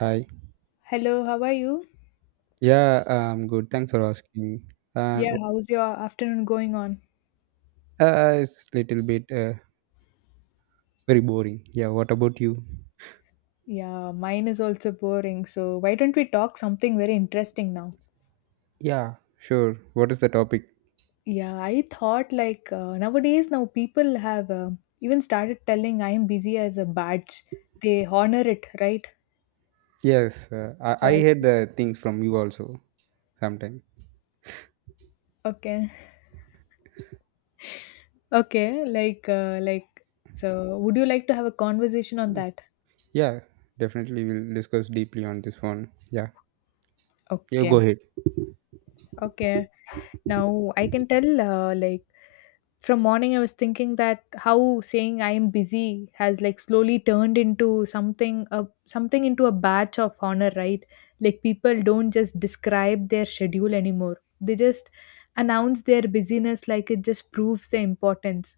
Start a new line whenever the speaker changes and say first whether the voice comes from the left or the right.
right: Hi.
left: Hello, how are you?
right: Yeah, Good. Thanks for asking. And
left: Yeah, how's your afternoon going on?
right: it's little bit very boring. Yeah. What about you?
left: Yeah, mine is also boring. So why don't we talk something very interesting now?
right: Yeah. Sure. What is the topic?
left: Yeah, I thought like nowadays now people have even started telling I am busy as a badge. They honor it, right?
right: Yes. Uh, I
left: So
right: I
left: I
right: hear the things from you also sometime.
left: okay, okay, like So would you like to have a conversation on that?
right: Yeah. Definitely, we'll discuss deeply on this one. Yeah. You
left: Okay,
right: go ahead.
left: okay. Now I can tell like from morning, I was thinking that how saying I am busy has like slowly turned into something into a badge of honor, right? Like people don't just describe their schedule anymore, they just announce their busyness like it just proves the importance.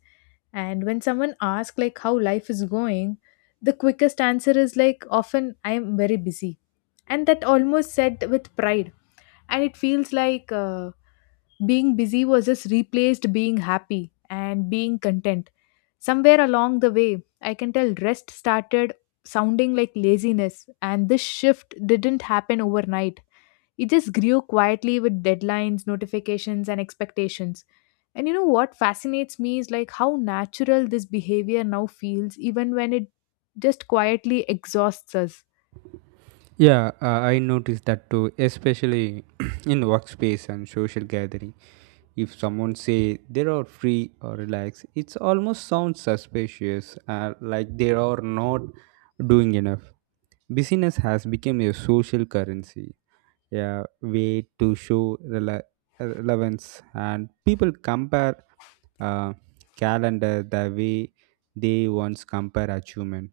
left: And when someone asks like how life is going, the quickest answer is like often I am very busy, and that almost said with pride. And it feels like being busy was just replaced being happy and being content somewhere along the way. I can tell rest started sounding like laziness, and this shift didn't happen overnight. It just grew quietly with deadlines, notifications and expectations. And you know what fascinates me is like how natural this behavior now feels even when it just quietly exhausts us.
right: Yeah, I noticed that too, especially in workspace and social gathering. If someone say they are free or relaxed, it almost sounds suspicious, like they are not doing enough. Busyness has become a social currency, a way to show relevance, and people compare uh, calendar the way they once compare achievement.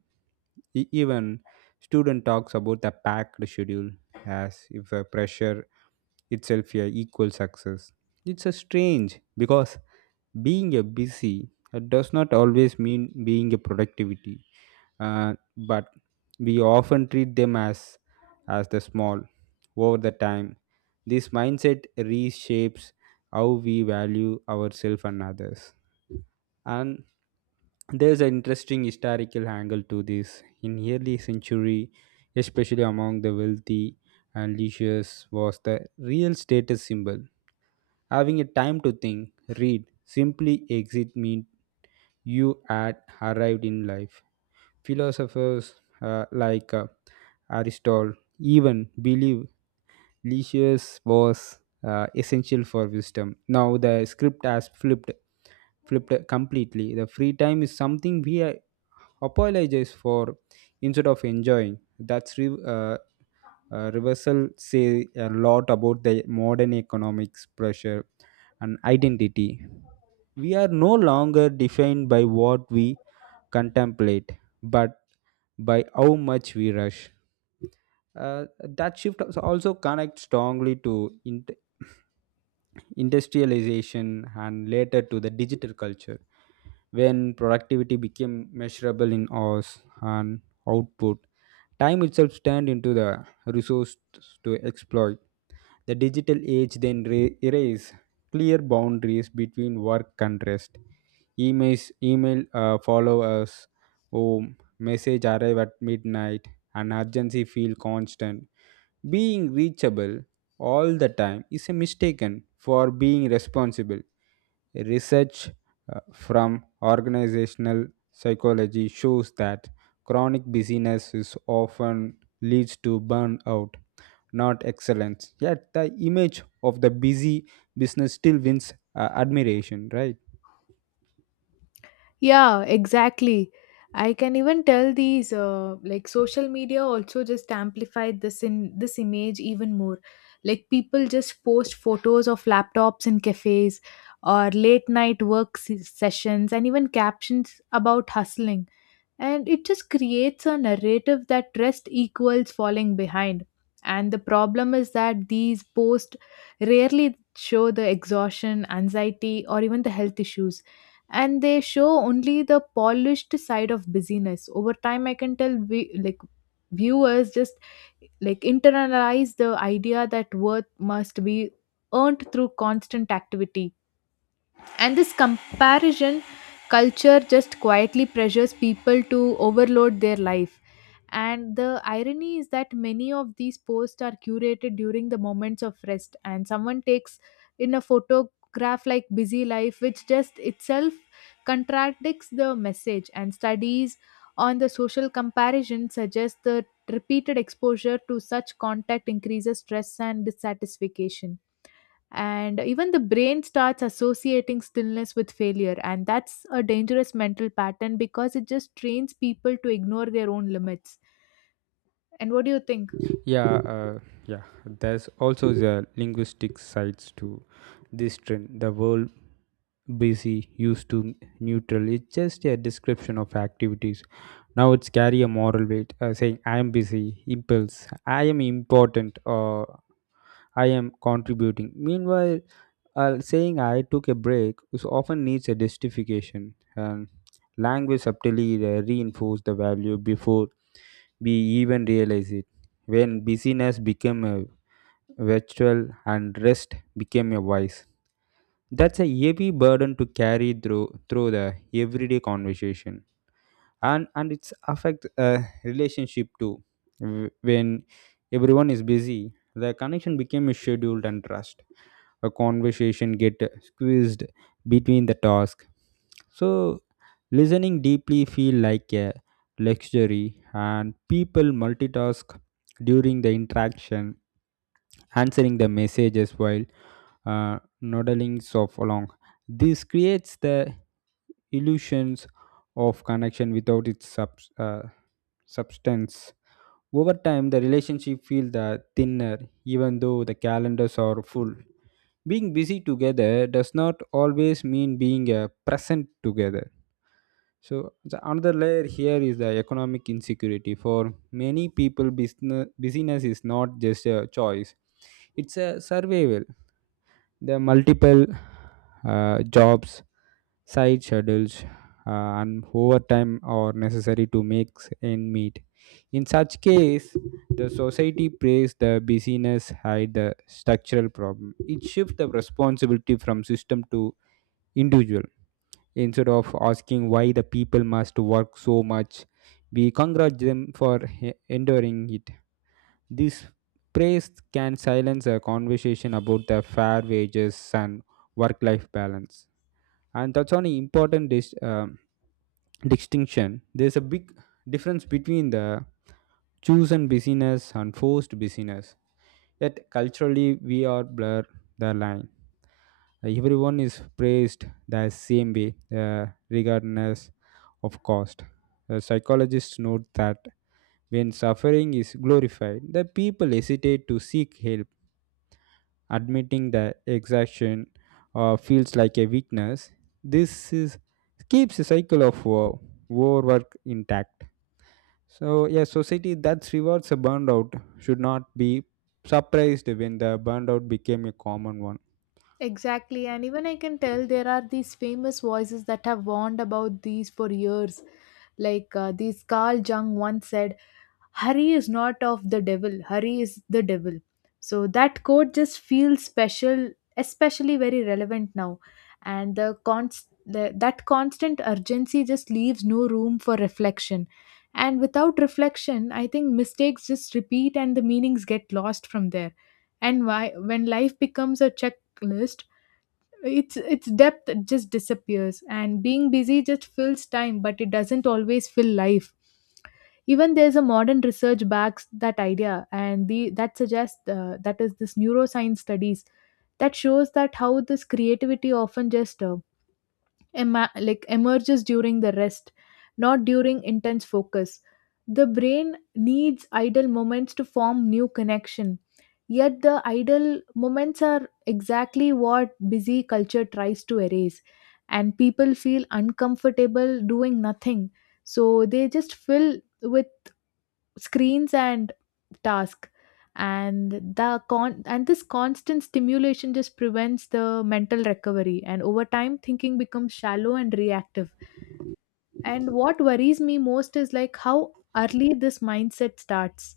right: Even student talks about the packed schedule as if a pressure itself a equal success. It's a strange because being a busy does not always mean being a productivity but we often treat them as the small over the time this mindset reshapes how we value ourselves and others, and there's an interesting historical angle to this in early century, especially among the wealthy, and leisures was the real status symbol, having a time to think read simply exit meant you had arrived in life. Philosophers like Aristotle even believed leisure was essential for wisdom. Now the script has flipped completely. The free time is something we apologize for instead of enjoying. That's reversal say a lot about the modern economics pressure and identity. We are no longer defined by what we contemplate, but by how much we rush. That shift also connects strongly to industrialization and later to the digital culture when productivity became measurable in hours and output. Time itself turned into the resource to exploit, the digital age then erased clear boundaries between work and rest. Email follow us home, message arrive at midnight, and urgency feel constant. Being reachable all the time is a mistaken for being responsible. Research from organizational psychology shows that chronic busyness is often leads to burnout not excellence. Yet the image of the busy business still wins admiration, right?
left: Yeah, exactly. I can even tell these like social media also just amplified this in this image even more. Like people just post photos of laptops in cafes or late night sessions and even captions about hustling, and it just creates a narrative that rest equals falling behind. And the problem is that these posts rarely show the exhaustion, anxiety or even the health issues, and they show only the polished side of busyness. Over time, I can tell we, like viewers, just like internalize the idea that worth must be earned through constant activity, and this comparison culture just quietly pressures people to overload their life. And the irony is that many of these posts are curated during the moments of rest, and someone takes in a photograph like busy life, which just itself contradicts the message. And studies on the social comparison suggest that repeated exposure to such contact increases stress and dissatisfaction, and even the brain starts associating stillness with failure, and that's a dangerous mental pattern because it just trains people to ignore their own limits. And what do you think?
right: Yeah, uh, yeah. There's also the linguistic sides to this trend. The word busy used to neutral. It's just a description of activities. Now it's carry a moral weight, saying I am busy, impulse, I am important, or I am contributing. Meanwhile, saying I took a break is often needs a justification, and language subtly reinforces the value before we even realize it. When busyness became a virtual and rest became a vice, that's a heavy burden to carry through the everyday conversation, and it's affect relationship too. When everyone is busy the connection became scheduled and trust a conversation get squeezed between the task, so listening deeply feel like a luxury and people multitask during the interaction answering the messages while nodding off along. This creates the illusions of connection without its uh, substance. Over time, the relationship feels the thinner, even though the calendars are full. Being busy together does not always mean being present together. So the another layer here is the economic insecurity. For many people, busyness is not just a choice; it's a survival. There are multiple jobs, side schedules, and overtime are necessary to make end meet. In such case, the society prays the busyness hide the structural problem. It shifts the responsibility from system to individual. Instead of asking why the people must work so much, we congratulate them for enduring it. This praise can silence a conversation about the fair wages and work life balance. And that's an important distinction. There's a big difference between the chosen busyness and forced busyness. Yet culturally, we are blur the line. Everyone is praised the same way, regardless of cost. The psychologists note that when suffering is glorified, the people hesitate to seek help admitting the exhaustion feels like a weakness. This is keeps the cycle of overwork intact, so yeah society that rewards a burnout should not be surprised when the burnout became a common one.
left: Exactly, and even I can tell there are these famous voices that have warned about these for years. Like this Carl Jung once said, hurry is not of the devil, hurry is the devil. So that quote just feels special, especially very relevant now. And that constant urgency just leaves no room for reflection, and without reflection I think mistakes just repeat and the meanings get lost from there. And why when life becomes a checklist, its depth just disappears, and being busy just fills time but it doesn't always fill life. Even there's a modern research backs that idea, and the that suggests that is this neuroscience studies that shows that how this creativity often just like emerges during the rest, not during intense focus. The brain needs idle moments to form new connection. Yet the idle moments are exactly what busy culture tries to erase, and people feel uncomfortable doing nothing. So they just fill with screens and task, and this constant stimulation just prevents the mental recovery, and over time thinking becomes shallow and reactive. And what worries me most is like how early this mindset starts.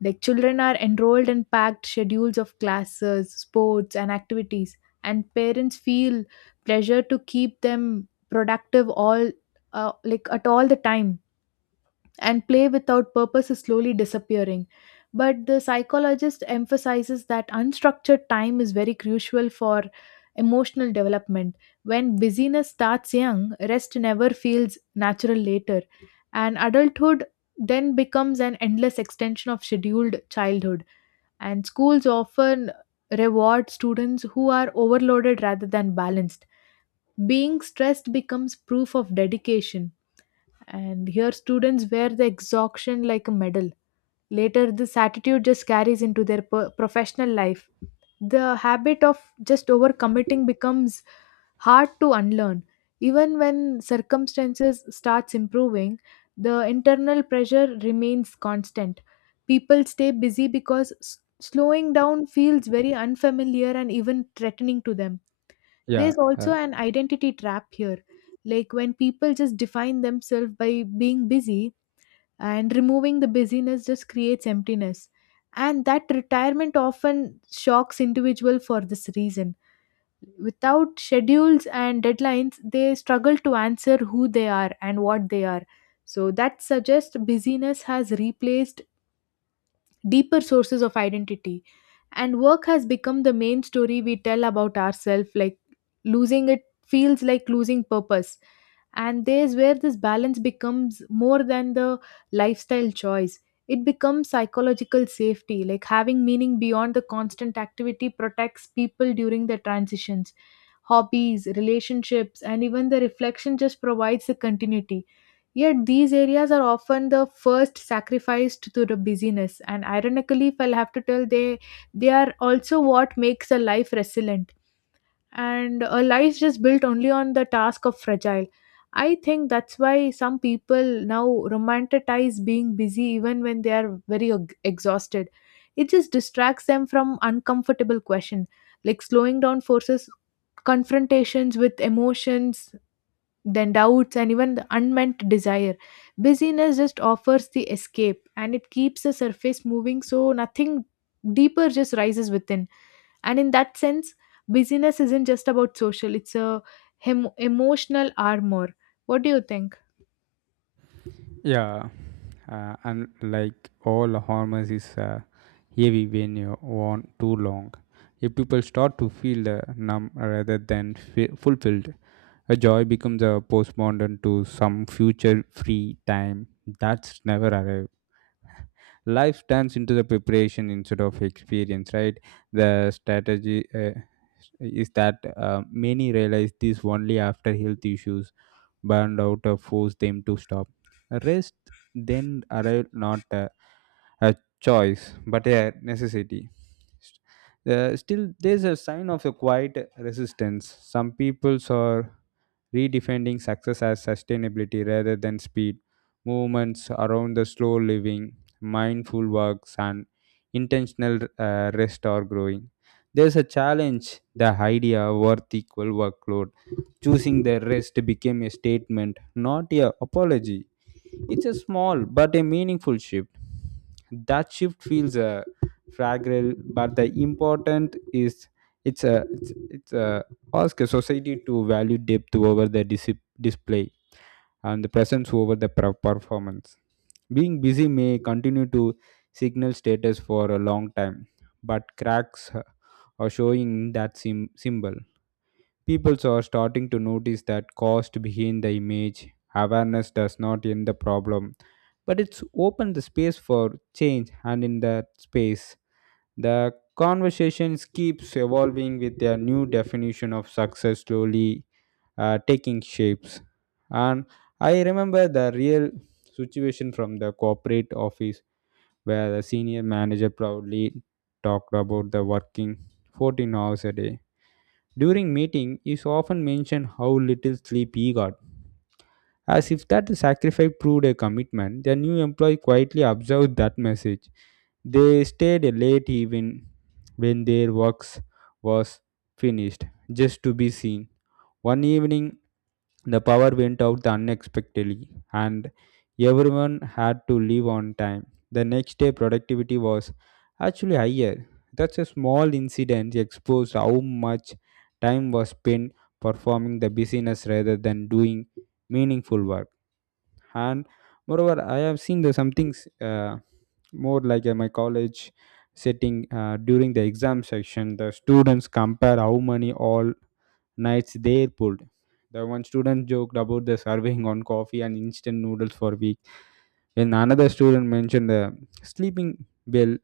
left: Like children are enrolled in packed schedules of classes, sports and activities, and parents feel pressure to keep them productive all like at all the time, and play without purpose is slowly disappearing. But the psychologist emphasizes that unstructured time is very crucial for emotional development. When busyness starts young, rest never feels natural later, and adulthood then becomes an endless extension of scheduled childhood. And schools often reward students who are overloaded rather than balanced. Being stressed becomes proof of dedication, and here, students wear the exhaustion like a medal. Later, this attitude just carries into their professional life. The habit of just overcommitting becomes hard to unlearn. Even when circumstances starts improving, the internal pressure remains constant. People stay busy because slowing down feels very unfamiliar and even threatening to them.
right: yeah
left: There's also
right: uh,
left: an identity trap here. Like when people just define themselves by being busy, and removing the busyness just creates emptiness. And that retirement often shocks individual for this reason. Without schedules and deadlines, they struggle to answer who they are and what they are. So that suggests busyness has replaced deeper sources of identity. And work has become the main story we tell about ourselves, like losing it feels like losing purpose. And there's where this balance becomes more than the lifestyle choice. It becomes psychological safety, like having meaning beyond the constant activity protects people during the transitions, hobbies, relationships, and even the reflection just provides the continuity. Yet these areas are often the first sacrificed to the busyness, and ironically, if I'll have to tell, they are also what makes a life resilient, and a life just built only on the task of fragile. I think that's why some people now romanticize being busy even when they are very exhausted. It just distracts them from uncomfortable questions, like slowing down forces confrontations with emotions, then doubts, and even the unmet desire. Busyness just offers the escape, and it keeps the surface moving so nothing deeper just rises within. And in that sense, busyness isn't just about social, it's a emotional armor. What do you think?
right: yeah uh, And like all hormones is heavy when you want too long, if people start to feel numb rather than fulfilled, a joy becomes a postmodern to some future free time that's never arrived. Life turns into the preparation instead of experience, right? The strategy is that many realize this only after health issues burned out forced them to stop. Rest then arrived not a choice but a necessity. Still, there's a sign of a quiet resistance. Some peoples are redefining success as sustainability rather than speed, movements around the slow living, mindful works, and intentional rest are growing. There's a challenge, the idea worth equal workload. Choosing the rest became a statement, not a apology. It's a small but a meaningful shift. That shift feels fragile, but the important is it's a ask a society to value depth over the display and the presence over the performance. Being busy may continue to signal status for a long time, but cracks are showing that symbol. People are starting to notice that cost behind the image. Awareness does not end the problem, but it's opened the space for change, and in that space, the conversation keeps evolving with a new definition of success slowly taking shapes. And I remember the real situation from the corporate office where the senior manager proudly talked about the working 14 hours a day. During meeting, he often mentioned how little sleep he got. As if that sacrifice proved a commitment, the new employee quietly observed that message. They stayed late even when their works was finished, just to be seen. One evening, the power went out unexpectedly, and everyone had to leave on time. The next day, productivity was actually higher. That's a small incident exposed how much time was spent performing the business rather than doing meaningful work. And moreover, I have seen the some things more like in my college setting during the exam section. The students compare how many all nights they pulled. The one student joked about the surveying on coffee and instant noodles for a week. When another student mentioned the sleeping bell,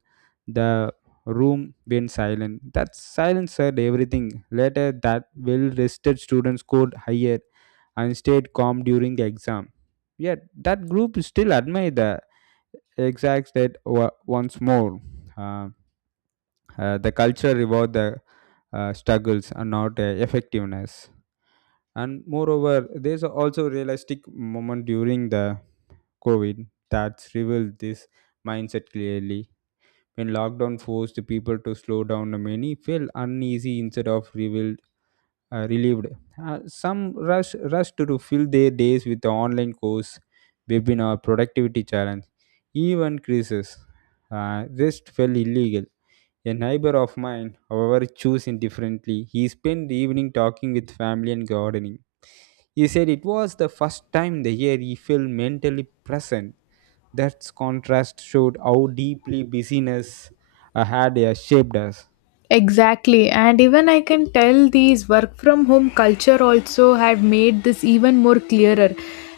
right: the room went silent. That silence said everything. Later, that well rested student scored higher and stayed calm during the exam. Yet, that group still admired the exact state once more. Uh, the culture reward the struggles and not effectiveness. And moreover, there's also realistic moment during the COVID that's revealed this mindset clearly. When lockdown forced the people to slow down, many felt uneasy instead of relieved. Some rushed to fill their days with the online course, webinar, productivity challenge, even crisis. Rest felt illegal. A neighbor of mine, however, chose indifferently. He spent the evening talking with family and gardening. He said it was the first time the year he felt mentally present. That contrast showed how deeply busyness had shaped us.
left: Exactly, and even I can tell these work from home culture also have made this even more clearer.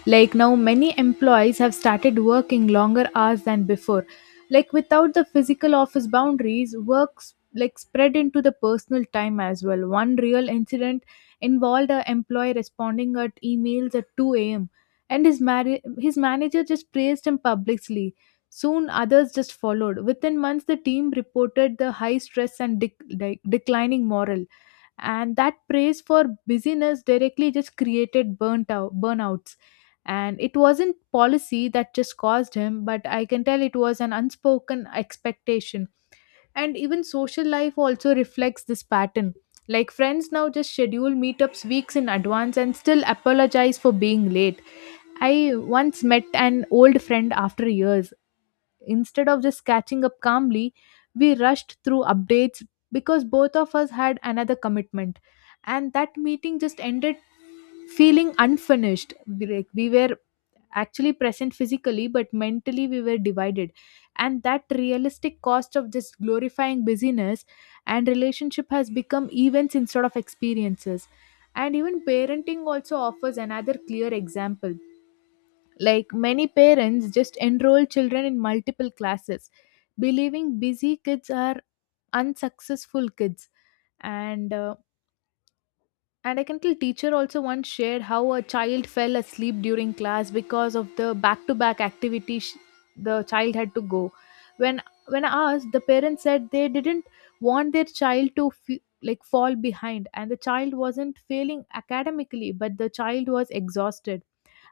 left: Like now, many employees have started working longer hours than before. Like without the physical office boundaries, works like spread into the personal time as well. One real incident involved an employee responding at emails at 2 a.m., and his his manager just praised him publicly. Soon, others just followed. Within months, the team reported the high stress and declining morale, and that praise for busyness directly just created burnouts. And it wasn't policy that just caused him, but I can tell it was an unspoken expectation. And even social life also reflects this pattern. Like friends now just schedule meetups weeks in advance and still apologize for being late. I once met an old friend after years. Instead of just catching up calmly, we rushed through updates because both of us had another commitment. And that meeting just ended feeling unfinished. Like we were actually present physically, but mentally we were divided. And that realistic cost of just glorifying busyness, and relationship has become events instead of experiences. And even parenting also offers another clear example, like many parents just enroll children in multiple classes, believing busy kids are unsuccessful kids. And uh, and I can tell teacher also once shared how a child fell asleep during class because of the back-to-back the child had to go. When when I asked, the parents said they didn't want their child to like fall behind, and the child wasn't failing academically, but the child was exhausted,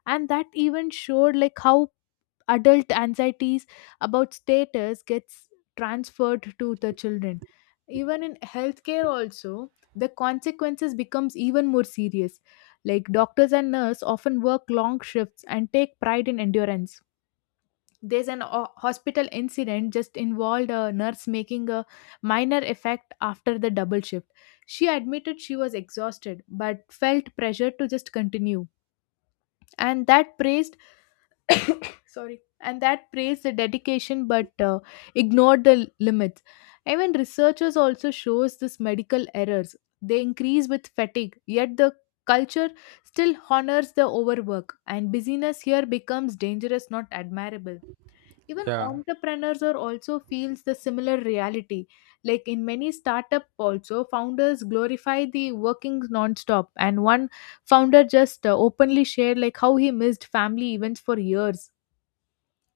left: and that even showed like how adult anxieties about status gets transferred to the children. Even in healthcare also the consequences becomes even more serious, like doctors and nurse often work long shifts and take pride in endurance. There's an hospital incident just involved a nurse making a minor effect after the double shift. She admitted she was exhausted but felt pressure to just continue, and that praise and that praised the dedication but ignored the limits. Even researchers also shows this medical errors, they increase with fatigue, yet the culture still honors the overwork, and busyness here becomes dangerous, not admirable. Even
right: Yeah.
left: entrepreneurs are also feels the similar reality, like in many startup also founders glorify the working non-stop. And one founder just openly shared like how he missed family events for years.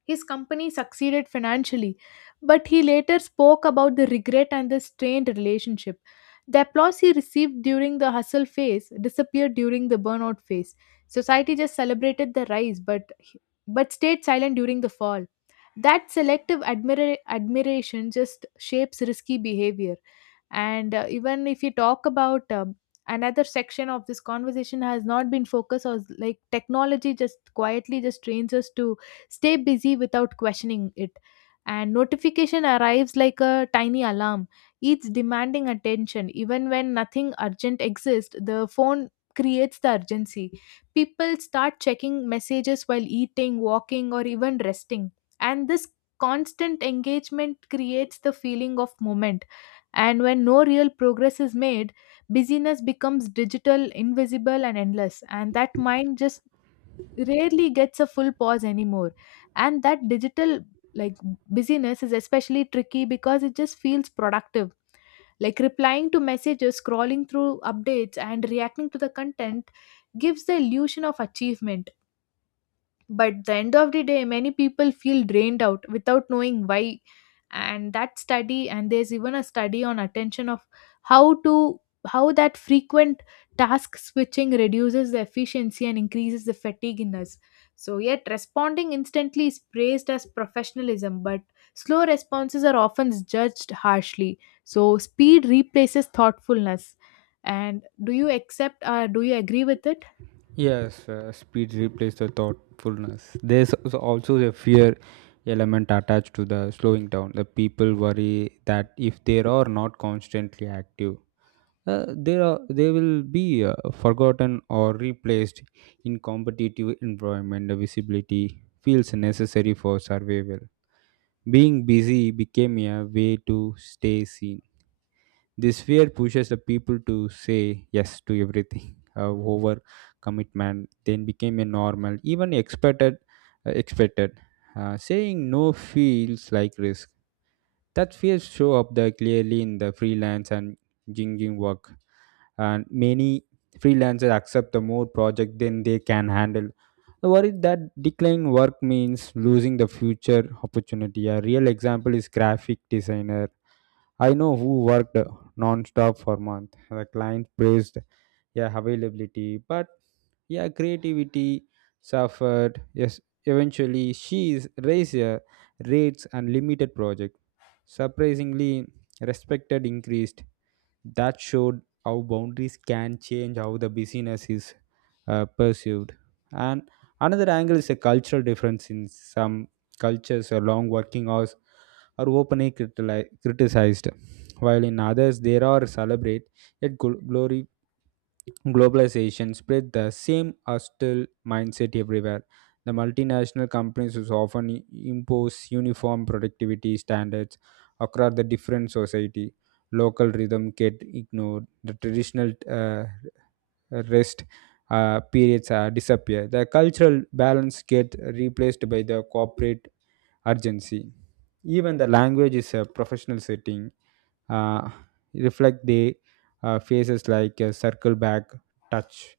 left: His company succeeded financially, but he later spoke about the regret and the strained relationship. The applause he received during the hustle phase disappeared during the burnout phase. Society just celebrated the rise, but stayed silent during the fall. That selective admiration just shapes risky behavior. And even if you talk about another section of this conversation has not been focused on, like, technology just quietly just trains us to stay busy without questioning it, and notification arrives like a tiny alarm, each demanding attention even when nothing urgent exists. The phone creates the urgency. People start checking messages while eating, walking, or even resting, and this constant engagement creates the feeling of moment. And when no real progress is made, busyness becomes digital, invisible, and endless, and that mind just rarely gets a full pause anymore. And that digital, like, busyness is especially tricky because it just feels productive, like replying to messages, scrolling through updates, and reacting to the content gives the illusion of achievement. But the end of the day, many people feel drained out without knowing why. And that study, and there's even a study on attention of how to, how that frequent task switching reduces the efficiency and increases the fatigue in us. So yet responding instantly is praised as professionalism, but slow responses are often judged harshly. So speed replaces thoughtfulness. And do you accept or do you agree with it?
right: Yes, speed replaced the thoughtfulness. There's also the fear element attached to the slowing down. The people worry that if they are not constantly active, they will be forgotten or replaced in competitive environment. The visibility feels necessary for survival. Being busy became a way to stay seen. This fear pushes the people to say yes to everything. Over commitment then became a normal, even expected. Uh, expected. Saying no feels like risk. That fears show up there clearly in the freelance and jinging work, and many freelancers accept the more project than they can handle. The worry that declining work means losing the future opportunity. A real example is graphic designer I know who worked non-stop for months. The client praised yeah availability, but yeah creativity suffered. Yes, eventually she is raised her rates and limited project. Surprisingly, respected increased. That showed how boundaries can change how the business is perceived. And another angle is a cultural difference in some cultures. A long working hours are openly criticized while in others there are celebrate, yet glory globalization spread the same hostile mindset everywhere. The multinational companies is often impose uniform productivity standards across the different society, local rhythm get ignored, the traditional uh, rest periods disappear, the cultural balance get replaced by the corporate urgency. Even the language is a professional setting uh, reflect the phases like circle back, touch,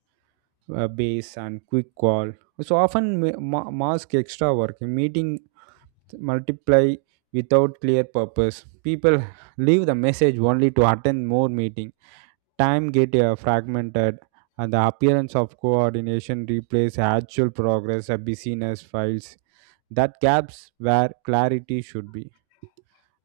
right: base, and quick call. So often mask extra work, meeting multiply without clear purpose. People leave the message only to attend more meeting. Time get fragmented, and the appearance of coordination replace actual progress. A busyness files that gaps where clarity should be.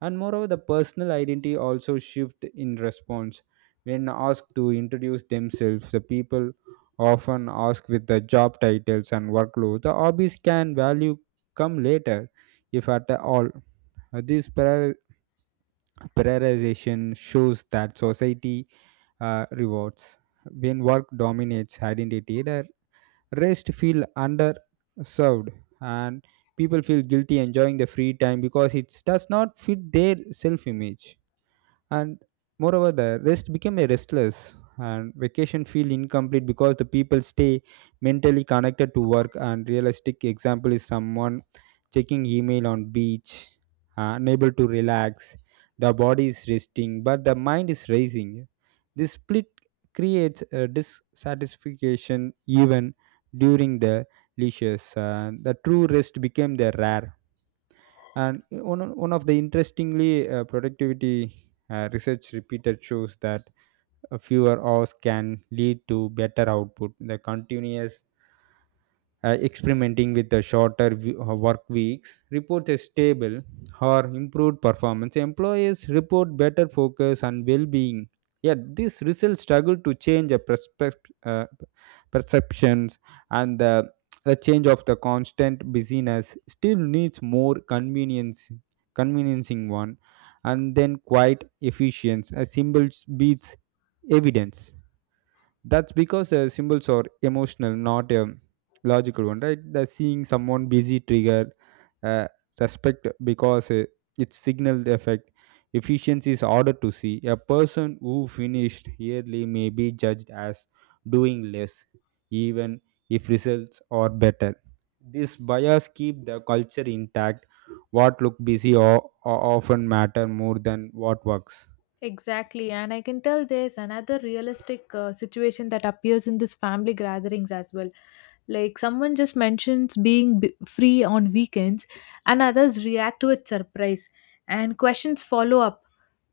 right: And moreover, the personal identity also shift in response. When asked to introduce themselves, the people often ask with the job titles and workload. The hobbies can value come later, if at all. This prioritization shows that society rewards. When work dominates identity, the rest feel underserved, and people feel guilty enjoying the free time because it does not fit their self image. And moreover the rest became a restless and vacation feel incomplete because the people stay mentally connected to work, and realistic example is someone checking email on beach unable to relax. The body is resting but the mind is racing, this split creates a dissatisfaction even during the leisures. The true rest became the rare, and one of the interestingly productivity research repeated shows that fewer hours can lead to better output. The continuous experimenting with the shorter work weeks reports a stable or improved performance. Employers report better focus and well-being. Yet these results struggle to change a perceptions, and the change of the constant busyness still needs more convenience, conveniencing one, and then quite efficient. A symbol beats evidence. That's because symbols are emotional, not a logical one, right? The seeing someone busy trigger uh, respect because it's signal the effect. Efficiency is harder to see. A person who finished yearly may be judged as doing less, even if results are better. This bias keep the culture intact. What look busy or, often matter more than what works.
left: Exactly, and I can tell there's another realistic situation that appears in this family gatherings as well. Like someone just mentions being free on weekends, and others react with surprise, and questions follow up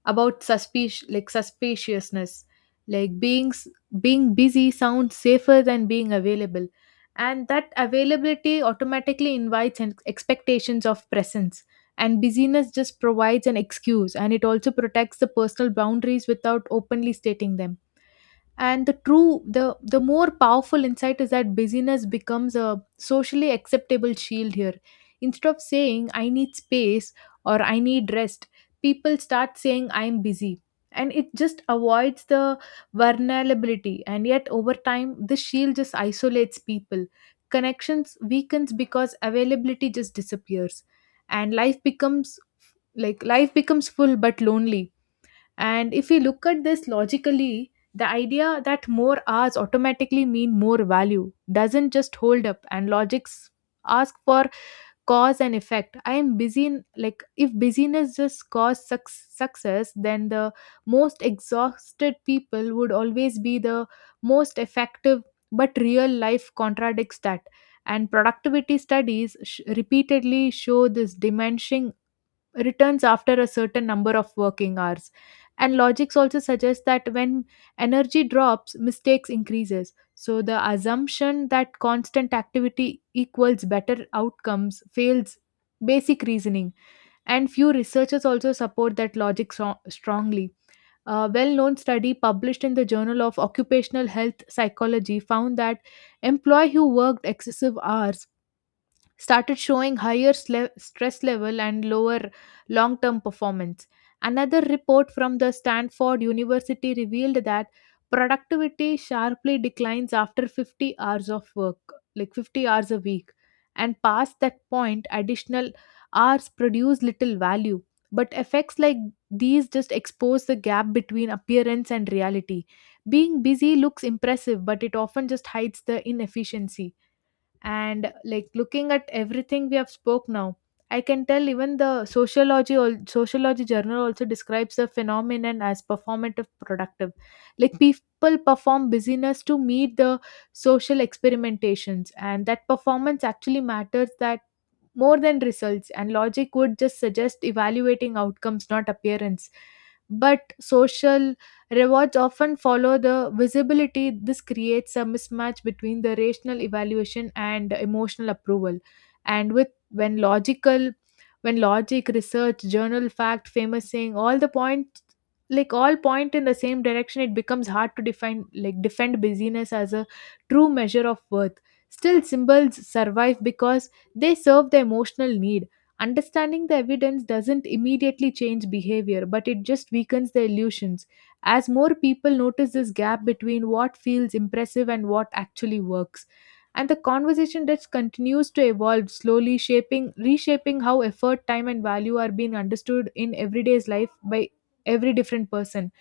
left: about like suspiciousness, like being busy sounds safer than being available. And that availability automatically invites an expectations of presence, and busyness just provides an excuse, and it also protects the personal boundaries without openly stating them. And the true, the more powerful insight is that busyness becomes a socially acceptable shield here. Instead of saying I need space or I need rest, people start saying I'm busy, and it just avoids the vulnerability. And yet over time this shield just isolates people. Connections weakens because availability just disappears, and life becomes, life becomes full but lonely. And if we look at this logically, the idea that more hours automatically mean more value doesn't just hold up, and logics ask for cause and effect. I am busy in, like, if busyness just caused success, then the most exhausted people would always be the most effective, but real life contradicts that. And productivity studies repeatedly show this diminishing returns after a certain number of working hours. And logics also suggests that when energy drops mistakes increases, so the assumption that constant activity equals better outcomes fails basic reasoning. And few researchers also support that logic strongly. A well-known study published in the Journal of Occupational Health Psychology found that employee who worked excessive hours started showing higher stress level and lower long term performance. Another report from the Stanford University revealed that productivity sharply declines after 50 hours of work, like 50 hours a week. And past that point, additional hours produce little value. But effects like these just expose the gap between appearance and reality. Being busy looks impressive, but it often just hides the inefficiency. And, like, looking at everything we have spoke now, I can tell even the sociology or sociology journal also describes the phenomenon as performative productive, like people perform busyness to meet the social experimentations, and that performance actually matters that more than results. And logic would just suggest evaluating outcomes, not appearance, but social rewards often follow the visibility. This creates a mismatch between the rational evaluation and emotional approval. And when logic, research, journal fact, famous saying, all the points, like all point in the same direction, it becomes hard to define like defend busyness as a true measure of worth. Still, symbols survive because they serve the emotional need. Understanding the evidence doesn't immediately change behavior, but it just weakens the illusions as more people notice this gap between what feels impressive and what actually works. And the conversation that continues to evolve slowly shaping reshaping how effort, time, and value are being understood in everyday's life by every different person.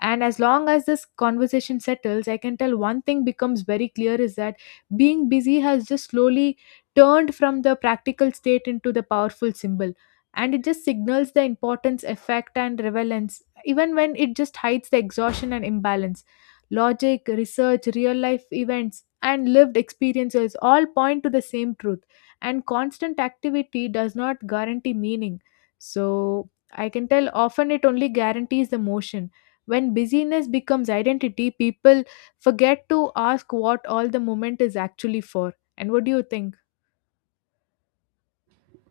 left: And as long as this conversation settles, I can tell one thing becomes very clear is that being busy has just slowly turned from the practical state into the powerful symbol. And it just signals the importance, effect, and relevance, even when it just hides the exhaustion and imbalance. Logic, research, real life events, and lived experiences all point to the same truth. And constant activity does not guarantee meaning. So I can tell often it only guarantees the motion. When busyness becomes identity, people forget to ask what all the moment is actually for. And what do you think?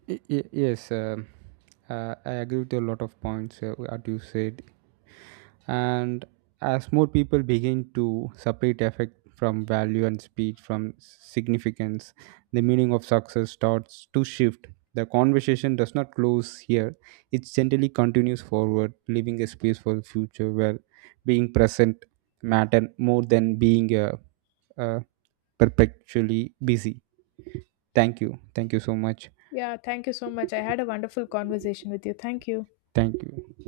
right: Yes, I agree with a lot of points what you said. And as more people begin to separate effect from value and speed from significance, the meaning of success starts to shift. The conversation does not close here, it gently continues forward, leaving a space for the future where being present matter more than being uh, perpetually busy. Thank you. Thank you so much.
left: Yeah, thank you so much. I had a wonderful conversation with you. Thank you.
right: Thank you.